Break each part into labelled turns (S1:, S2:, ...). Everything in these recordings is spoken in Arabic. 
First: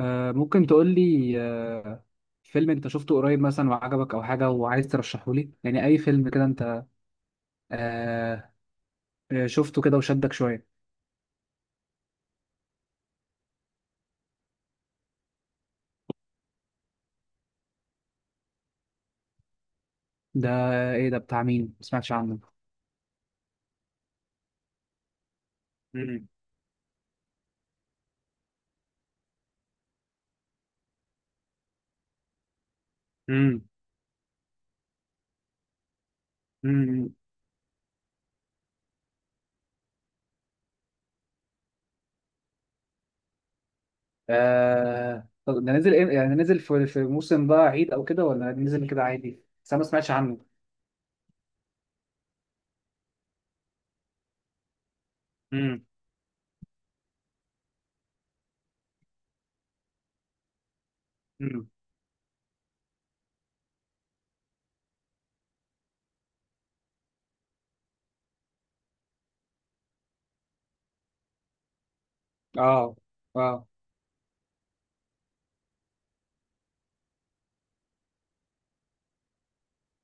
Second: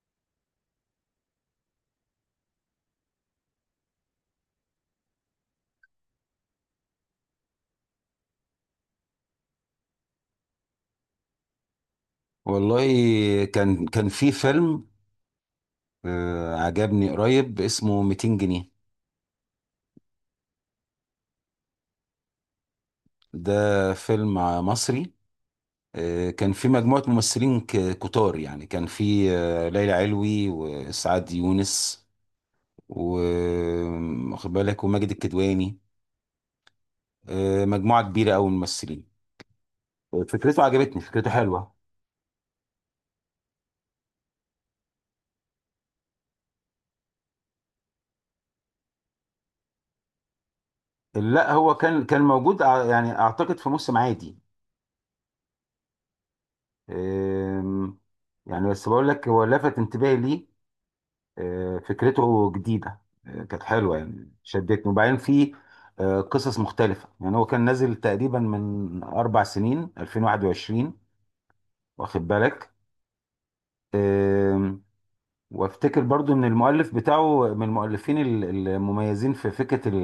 S1: ممكن تقول لي فيلم انت شفته قريب مثلا وعجبك او حاجه وعايز ترشحه لي، يعني اي فيلم كده انت آه، شفته كده وشدك شويه؟
S2: والله كان في فيلم عجبني قريب، اسمه 200 جنيه.
S1: ده ايه ده بتاع مين؟ ما سمعتش عنه.
S2: ده فيلم مصري.
S1: مم.
S2: كان في مجموعة ممثلين كتار، يعني كان في ليلى علوي وسعاد يونس،
S1: مم.
S2: واخد بالك، وماجد الكدواني.
S1: مم.
S2: مجموعة كبيرة أوي من الممثلين. فكرته عجبتني، فكرته حلوة.
S1: طب ده نزل إيه؟ يعني نزل في موسم بقى عيد او كده ولا نزل كده عادي؟ بس انا ما سمعتش عنه.
S2: لا، هو كان موجود يعني أعتقد في موسم عادي.
S1: مم.
S2: آم، يعني بس بقول لك هو لفت انتباهي ليه.
S1: مم.
S2: فكرته جديدة، كانت حلوة يعني شدتني. وبعدين في قصص مختلفة. يعني هو كان نازل تقريبا من أربع سنين 2021، واخد بالك.
S1: اه اه.
S2: آم، وافتكر برضو ان المؤلف بتاعه من المؤلفين المميزين في فكرة ال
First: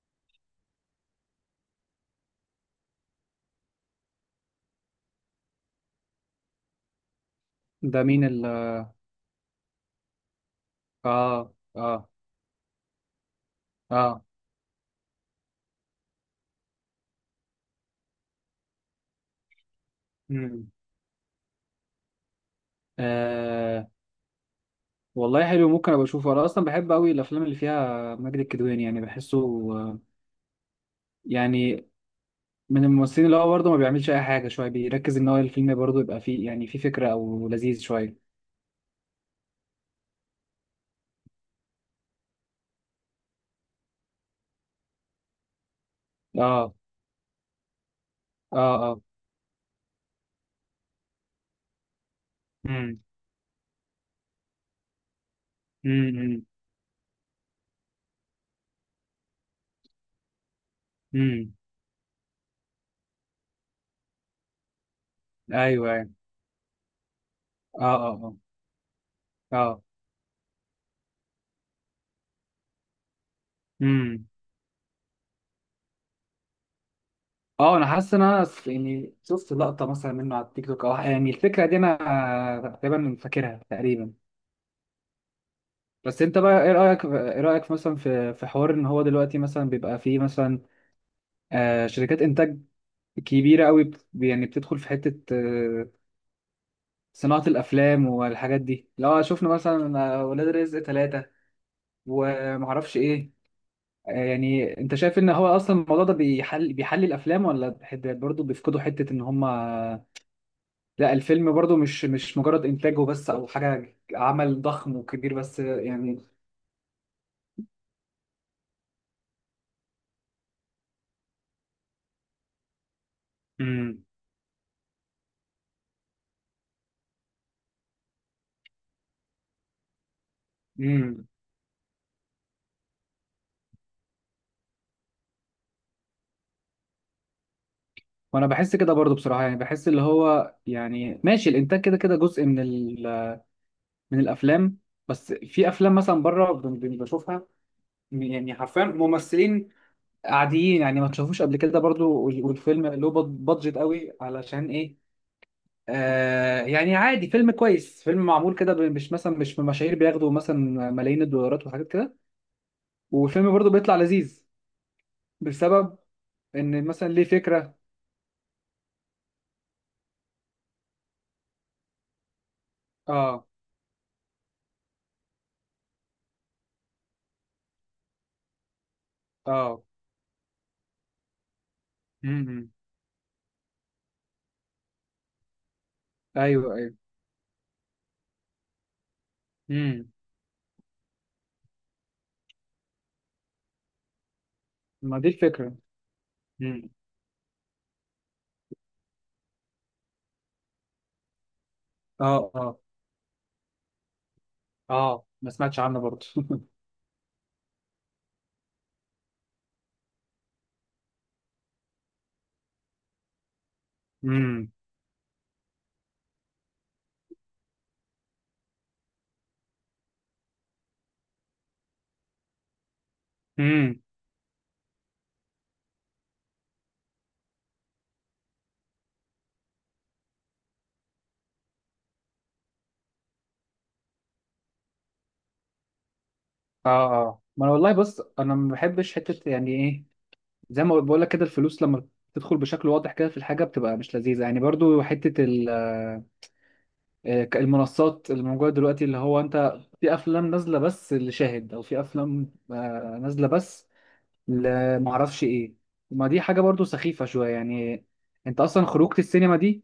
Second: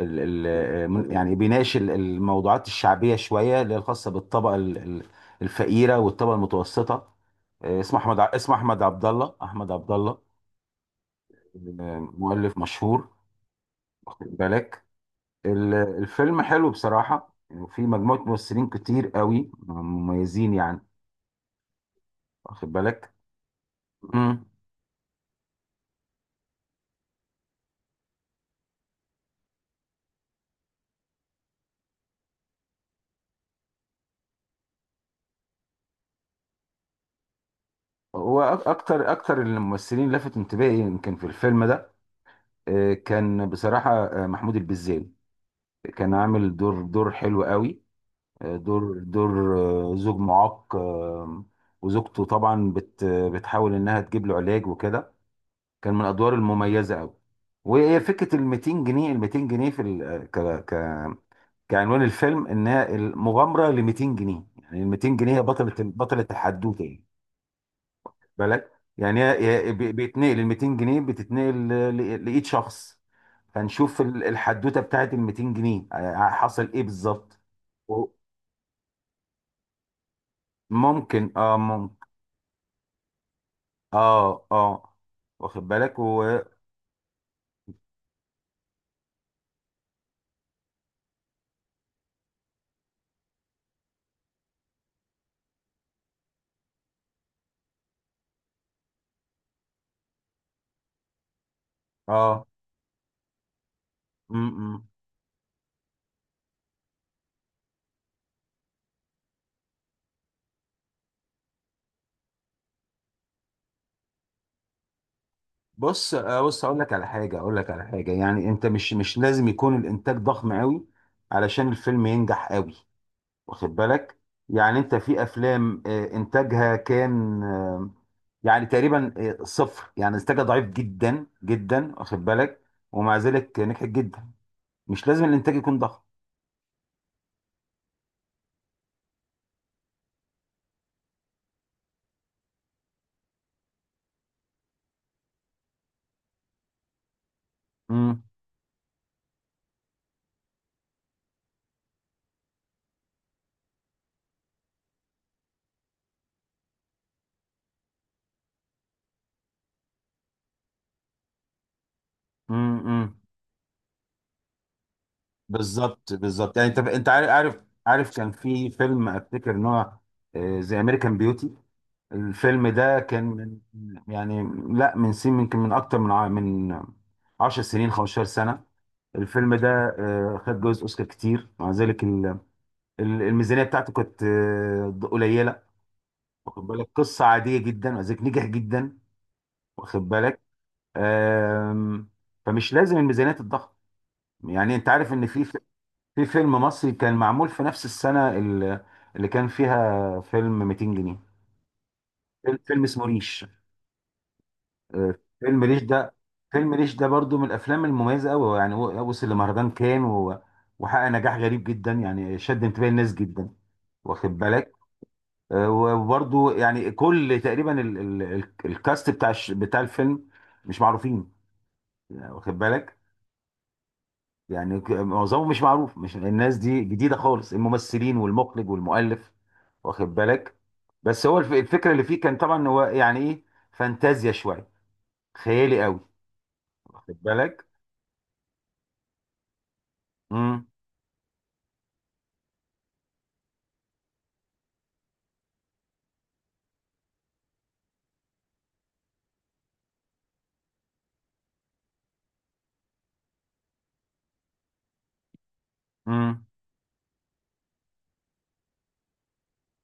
S2: ال ال يعني بيناقش الموضوعات الشعبية شوية، اللي هي الخاصة بالطبقة الفقيرة والطبقة المتوسطة. اسمه
S1: ده
S2: احمد
S1: مين
S2: اسمه احمد عبد الله، احمد عبد الله،
S1: اه اه
S2: مؤلف مشهور،
S1: اه.
S2: واخد بالك. الفيلم حلو بصراحة، وفي مجموعة ممثلين كتير قوي مميزين
S1: مم.
S2: يعني، واخد بالك.
S1: آه.
S2: امم،
S1: والله حلو، ممكن ابقى اشوفه، انا اصلا بحب قوي الافلام اللي فيها ماجد الكدواني، يعني بحسه آه، يعني من الممثلين اللي هو برضه ما بيعملش اي حاجه، شويه بيركز ان هو الفيلم برضه يبقى فيه، يعني فيه فكره او لذيذ شويه.
S2: هو اكتر الممثلين اللي لفت انتباهي يمكن في الفيلم ده، كان بصراحة محمود البزاوي. كان عامل
S1: اه
S2: دور حلو قوي،
S1: اه
S2: دور
S1: اه.
S2: دور زوج معاق، وزوجته طبعا
S1: امم.
S2: بتحاول انها تجيب له علاج وكده. كان من الادوار
S1: امم.
S2: المميزة قوي. وفكره ال 200 جنيه، ال 200 جنيه في آه، ك
S1: امم.
S2: كعنوان الفيلم، انها المغامره ل 200 جنيه. يعني ال 200 جنيه هي
S1: ايوه
S2: بطله
S1: ايوه.
S2: بطله الحدوته، يعني
S1: اه اه اه
S2: بالك. يعني
S1: اه.
S2: بيتنقل ال 200 جنيه، بتتنقل لايد شخص، فنشوف
S1: امم.
S2: الحدوته بتاعت ال 200 جنيه حصل ايه بالظبط.
S1: اه، انا
S2: و-
S1: حاسس ان انا يعني شفت لقطه مثلا منه على التيك توك، او يعني
S2: ممكن، اه
S1: الفكره دي
S2: ممكن،
S1: انا تقريبا فاكرها تقريبا.
S2: اه اه، واخد بالك
S1: بس
S2: و
S1: انت بقى، ايه رايك مثلا في حوار ان هو دلوقتي مثلا بيبقى فيه مثلا شركات انتاج كبيره قوي، يعني بتدخل في حته صناعه الافلام والحاجات دي. لو شفنا مثلا ولاد رزق 3
S2: اه
S1: ومعرفش ايه،
S2: م
S1: يعني
S2: -م.
S1: انت شايف ان هو اصلا الموضوع ده بيحل الافلام، ولا برضه بيفقدوا حته ان هم؟ لا، الفيلم برضه مش مجرد انتاجه بس او حاجه، عمل ضخم وكبير بس
S2: بص،
S1: يعني.
S2: بص اقول لك على حاجه، اقول لك على حاجه، يعني انت مش لازم يكون الانتاج ضخم قوي علشان الفيلم ينجح قوي، واخد
S1: امم.
S2: بالك. يعني انت في افلام انتاجها كان يعني تقريبا صفر، يعني انتاجها ضعيف
S1: امم.
S2: جدا جدا، واخد بالك. ومع ذلك نجحت جدا، مش لازم الانتاج يكون ضخم.
S1: وانا بحس كده برضه بصراحه، يعني بحس اللي هو يعني ماشي، الانتاج كده كده جزء من الافلام. بس في افلام مثلا بره بشوفها،
S2: امم،
S1: يعني حرفيا ممثلين عاديين، يعني ما تشوفوش قبل كده برضو، والفيلم له بادجت قوي علشان ايه؟ يعني عادي، فيلم كويس، فيلم معمول كده، مش مثلا، مش من مشاهير بياخدوا مثلا ملايين الدولارات وحاجات كده.
S2: امم،
S1: والفيلم برضو بيطلع لذيذ بسبب
S2: بالظبط بالظبط، يعني انت
S1: ان مثلا
S2: انت
S1: ليه
S2: عارف عارف
S1: فكرة.
S2: عارف كان في فيلم افتكر ان هو زي امريكان بيوتي. الفيلم ده كان
S1: اه
S2: من، يعني، لا من سن يمكن من اكتر من من 10 سنين، 15 سنه، الفيلم ده.
S1: اه.
S2: خد جوائز اوسكار كتير. مع ذلك
S1: امم.
S2: الميزانيه بتاعته كانت قليله، واخد
S1: ايوه
S2: بالك،
S1: ايوه.
S2: قصه عاديه جدا، مع ذلك نجح جدا، واخد
S1: امم.
S2: بالك. آم، فمش لازم الميزانيات الضخمه. يعني انت عارف
S1: ما
S2: ان
S1: دي
S2: في
S1: الفكرة.
S2: في فيلم
S1: امم.
S2: مصري كان معمول في نفس السنه اللي كان فيها فيلم 200 جنيه،
S1: اه اه
S2: فيلم اسمه ريش.
S1: اه. ما
S2: فيلم
S1: سمعتش
S2: ريش
S1: عنه
S2: ده،
S1: برضو.
S2: فيلم ريش ده برضو من الافلام المميزه قوي. يعني بص، اللي مهرجان كان وحقق نجاح غريب جدا، يعني شد انتباه الناس جدا، واخد بالك. وبرضو يعني كل تقريبا الكاست بتاع بتاع الفيلم مش معروفين، يعني واخد بالك.
S1: امم.
S2: يعني معظمهم مش معروف، مش الناس دي جديده خالص، الممثلين والمخرج والمؤلف، واخد بالك. بس هو الفكره اللي فيه كان طبعا، هو يعني ايه، فانتازيا شويه، خيالي قوي،
S1: اه
S2: واخد
S1: اه. ما
S2: بالك.
S1: انا والله، بص، انا ما بحبش حته يعني ايه،
S2: مم.
S1: زي ما بقول لك كده، الفلوس لما تدخل بشكل واضح كده في الحاجه بتبقى مش لذيذه يعني. برضو حته المنصات اللي موجوده دلوقتي، اللي هو انت في افلام نازله بس لشاهد، او في افلام نازله بس لمعرفش ايه. ما دي
S2: امم.
S1: حاجه برضو سخيفه شويه يعني، انت اصلا خروجه السينما دي،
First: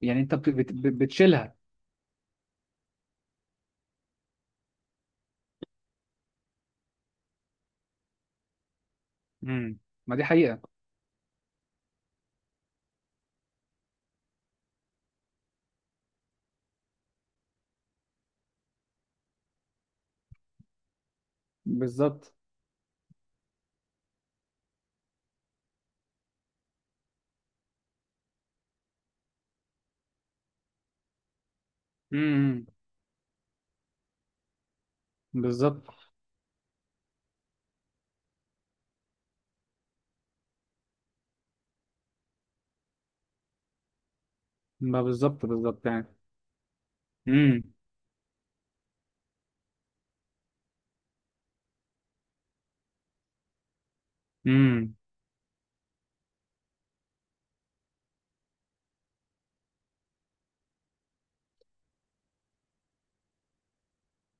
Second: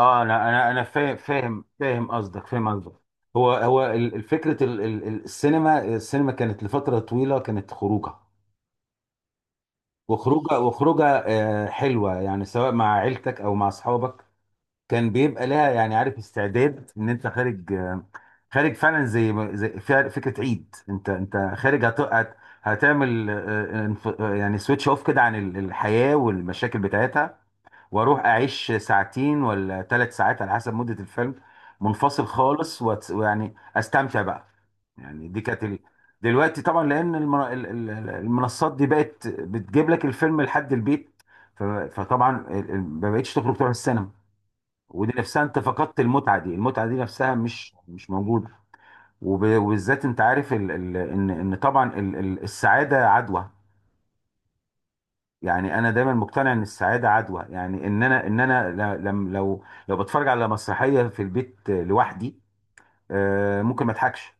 S1: يعني انت
S2: انا انا انا فاهم
S1: بتشيلها.
S2: فاهم فاهم قصدك، فاهم قصدك. هو فكره السينما كانت لفتره طويله كانت خروجه،
S1: امم. ما دي
S2: وخروجه
S1: حقيقه.
S2: وخروجه حلوه، يعني سواء مع عيلتك او مع اصحابك. كان بيبقى لها، يعني عارف، استعداد ان انت خارج، خارج فعلا، زي فكره عيد، انت خارج،
S1: بالظبط.
S2: هتعمل يعني سويتش اوف كده عن الحياه والمشاكل بتاعتها. واروح اعيش ساعتين ولا ثلاث ساعات على حسب مدة الفيلم، منفصل
S1: امم.
S2: خالص، ويعني استمتع بقى. يعني دي كانت
S1: بالظبط.
S2: دلوقتي طبعا، لان المنصات دي بقت بتجيب لك الفيلم لحد البيت. فطبعا ما بقتش تخرج تروح السينما.
S1: ما
S2: ودي نفسها
S1: بالظبط
S2: انت
S1: بالظبط
S2: فقدت
S1: يعني.
S2: المتعة دي، المتعة دي نفسها
S1: امم.
S2: مش موجودة. وبالذات انت عارف ان طبعا السعادة عدوى.
S1: امم.
S2: يعني انا دايما مقتنع ان السعاده عدوى، يعني ان انا، ل- لم لو بتفرج على مسرحيه في البيت لوحدي، ممكن ما اضحكش.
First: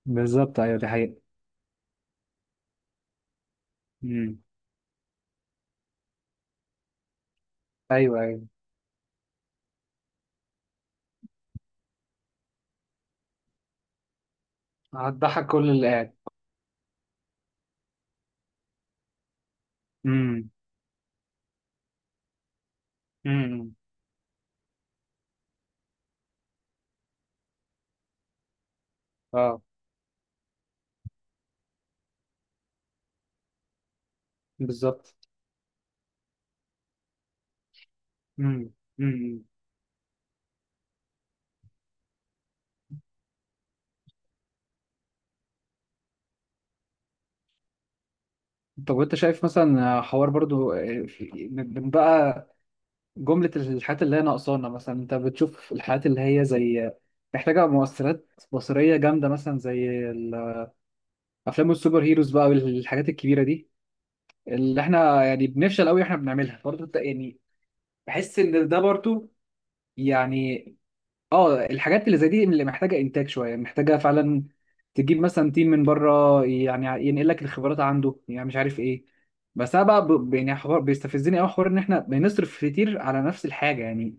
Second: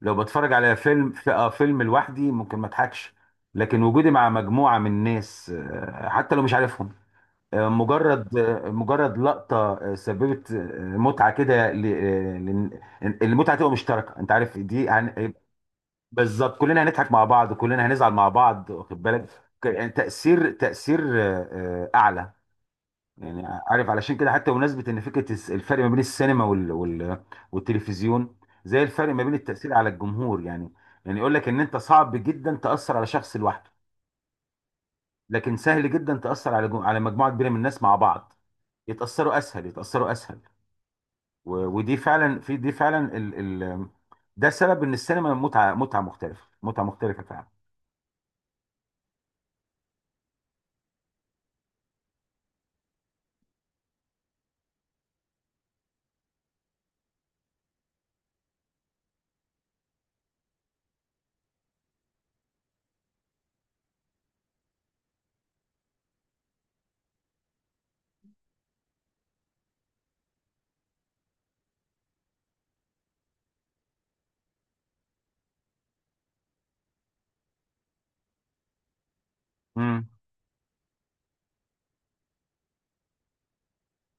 S2: لو بتفرج
S1: بالظبط.
S2: على
S1: ايوه، دي
S2: فيلم
S1: حقيقة.
S2: في فيلم لوحدي، ممكن ما اضحكش. لكن وجودي مع
S1: امم.
S2: مجموعه من ناس، حتى لو مش عارفهم،
S1: ايوه
S2: مجرد
S1: ايوه.
S2: مجرد لقطه سببت متعه كده، المتعه تبقى مشتركه، انت عارف دي.
S1: هتضحك كل اللي قاعد.
S2: بالظبط، كلنا هنضحك مع بعض، كلنا هنزعل مع بعض، واخد بالك، يعني
S1: امم.
S2: تأثير أعلى. يعني
S1: امم.
S2: عارف علشان كده، حتى بمناسبة إن فكرة الفرق ما بين السينما والتلفزيون، زي الفرق ما بين
S1: اه،
S2: التأثير على الجمهور يعني. يعني يقول لك إن أنت صعب جدا تأثر على شخص لوحده،
S1: بالظبط.
S2: لكن سهل جدا تأثر على على مجموعة كبيرة من الناس مع بعض،
S1: امم.
S2: يتأثروا
S1: امم.
S2: أسهل، يتأثروا أسهل. ودي فعلا، في دي فعلا ال... ال... ده سبب إن السينما متعة، متعة مختلفة، متعة مختلفة فعلا.
S1: طب وانت شايف مثلا حوار برضو، من بقى جملة الحاجات اللي هي ناقصانا؟ مثلا انت بتشوف الحاجات اللي هي زي محتاجة مؤثرات بصرية جامدة، مثلا زي الافلام السوبر هيروز بقى والحاجات الكبيرة دي، اللي احنا يعني بنفشل قوي احنا بنعملها برضو، انت يعني بحس ان ده برضو يعني، اه الحاجات اللي زي دي اللي محتاجه انتاج شويه، محتاجه فعلا تجيب مثلا تيم من بره يعني ينقل لك الخبرات عنده، يعني مش عارف ايه. بس انا بقى يعني حوار بيستفزني قوي، حوار ان احنا بنصرف كتير على نفس الحاجه يعني،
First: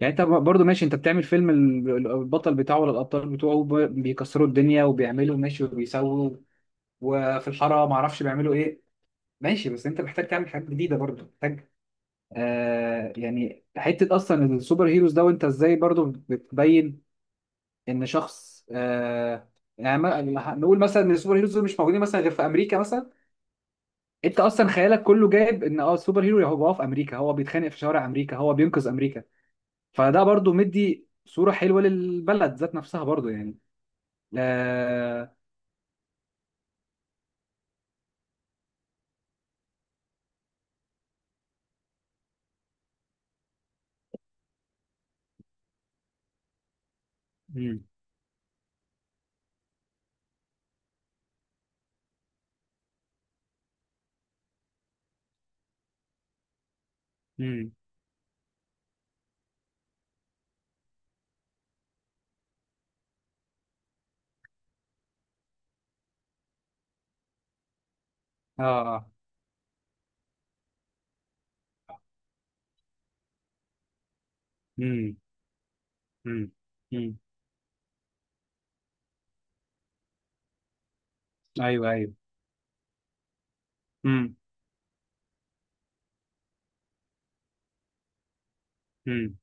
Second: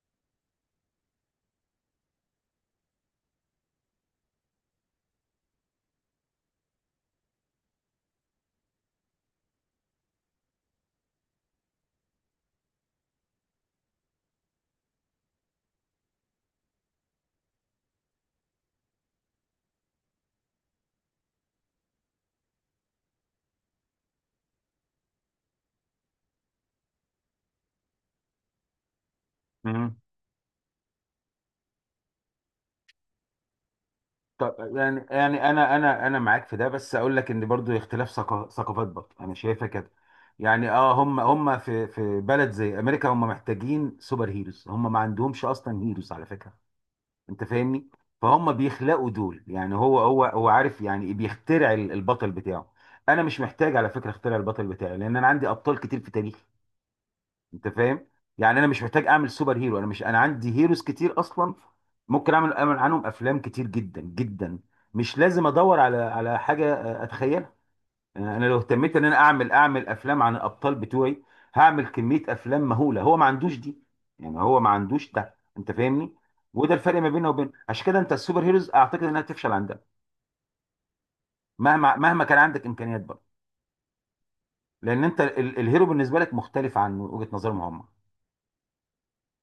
S1: يعني انت برضو ماشي، انت بتعمل فيلم البطل بتاعه ولا الابطال بتوعه بيكسروا الدنيا وبيعملوا ماشي وبيسووا، وفي الحاره ما اعرفش بيعملوا ايه، ماشي، بس انت محتاج تعمل حاجات جديده برضو محتاج. يعني حته اصلا السوبر هيروز ده وانت ازاي برضو بتبين ان شخص يعني نقول مثلا ان السوبر هيروز دول مش موجودين مثلا غير في امريكا مثلا. انت اصلا خيالك كله جايب ان السوبر هيرو هو في امريكا، هو بيتخانق في شوارع امريكا، هو بينقذ امريكا،
S2: امم.
S1: فده برضو مدي صورة حلوة للبلد ذات نفسها برضو يعني.
S2: طب، يعني
S1: لا.
S2: يعني انا معاك في ده، بس اقول لك ان برضو اختلاف ثقافات، برضو انا شايفها كده. يعني اه، هم في بلد زي امريكا، هم محتاجين سوبر هيروز، هم ما عندهمش اصلا هيروز على فكره، انت
S1: مم.
S2: فاهمني. فهم بيخلقوا دول، يعني هو عارف، يعني بيخترع البطل بتاعه. انا مش محتاج على فكره اخترع البطل بتاعي، لان انا عندي ابطال كتير في تاريخي، انت
S1: مم.
S2: فاهم. يعني انا مش محتاج اعمل سوبر هيرو، انا مش، انا عندي هيروز كتير اصلا. ممكن اعمل عنهم افلام كتير جدا جدا. مش لازم ادور على حاجه اتخيلها. انا لو اهتميت ان
S1: اه.
S2: انا اعمل افلام عن الابطال بتوعي، هعمل كميه افلام مهوله. هو ما عندوش دي، يعني هو ما عندوش
S1: مم.
S2: ده، انت فاهمني.
S1: مم.
S2: وده الفرق ما
S1: مم.
S2: بيننا وبين، عشان كده انت السوبر هيروز اعتقد انها تفشل عندها،
S1: ايوه
S2: مهما
S1: ايوه.
S2: مهما كان عندك امكانيات برضه،
S1: امم.
S2: لان انت الهيرو بالنسبه لك مختلف عن وجهه نظرهم هم،
S1: مم.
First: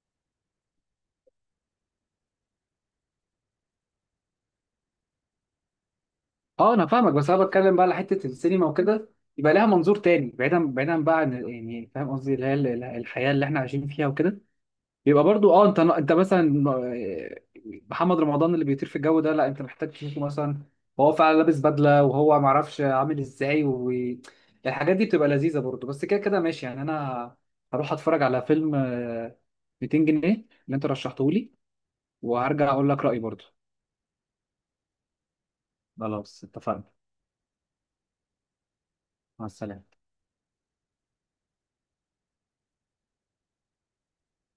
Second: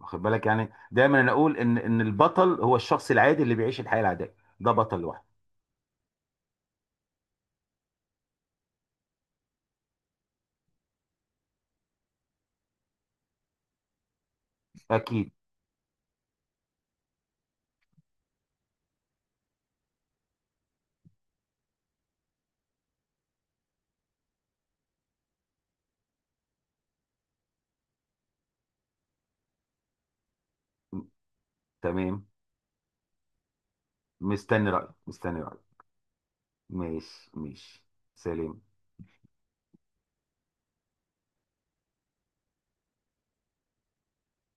S2: واخد بالك. يعني دايما انا اقول ان البطل هو الشخص العادي اللي بيعيش الحياه العاديه، ده بطل لوحده.
S1: اه، انا فاهمك، بس انا بتكلم بقى على حته السينما وكده، يبقى لها منظور تاني، بعيدا بعيدا بقى عن، يعني فاهم قصدي، اللي هي الحياه اللي احنا عايشين فيها وكده. يبقى
S2: اكيد.
S1: برضو انت مثلا، محمد رمضان اللي بيطير في الجو ده، لا انت محتاج تشوفه مثلا وهو فعلا لابس بدله وهو ما اعرفش عامل ازاي، والحاجات دي بتبقى لذيذه برضو، بس كده كده ماشي يعني. انا هروح اتفرج على فيلم 200 جنيه اللي انت رشحته لي،
S2: تمام.
S1: وهرجع اقول لك رايي برضو.
S2: مستني رايك، مستني رايك.
S1: خلاص اتفقنا.
S2: ماشي ماشي. سلام.
S1: مع السلامة.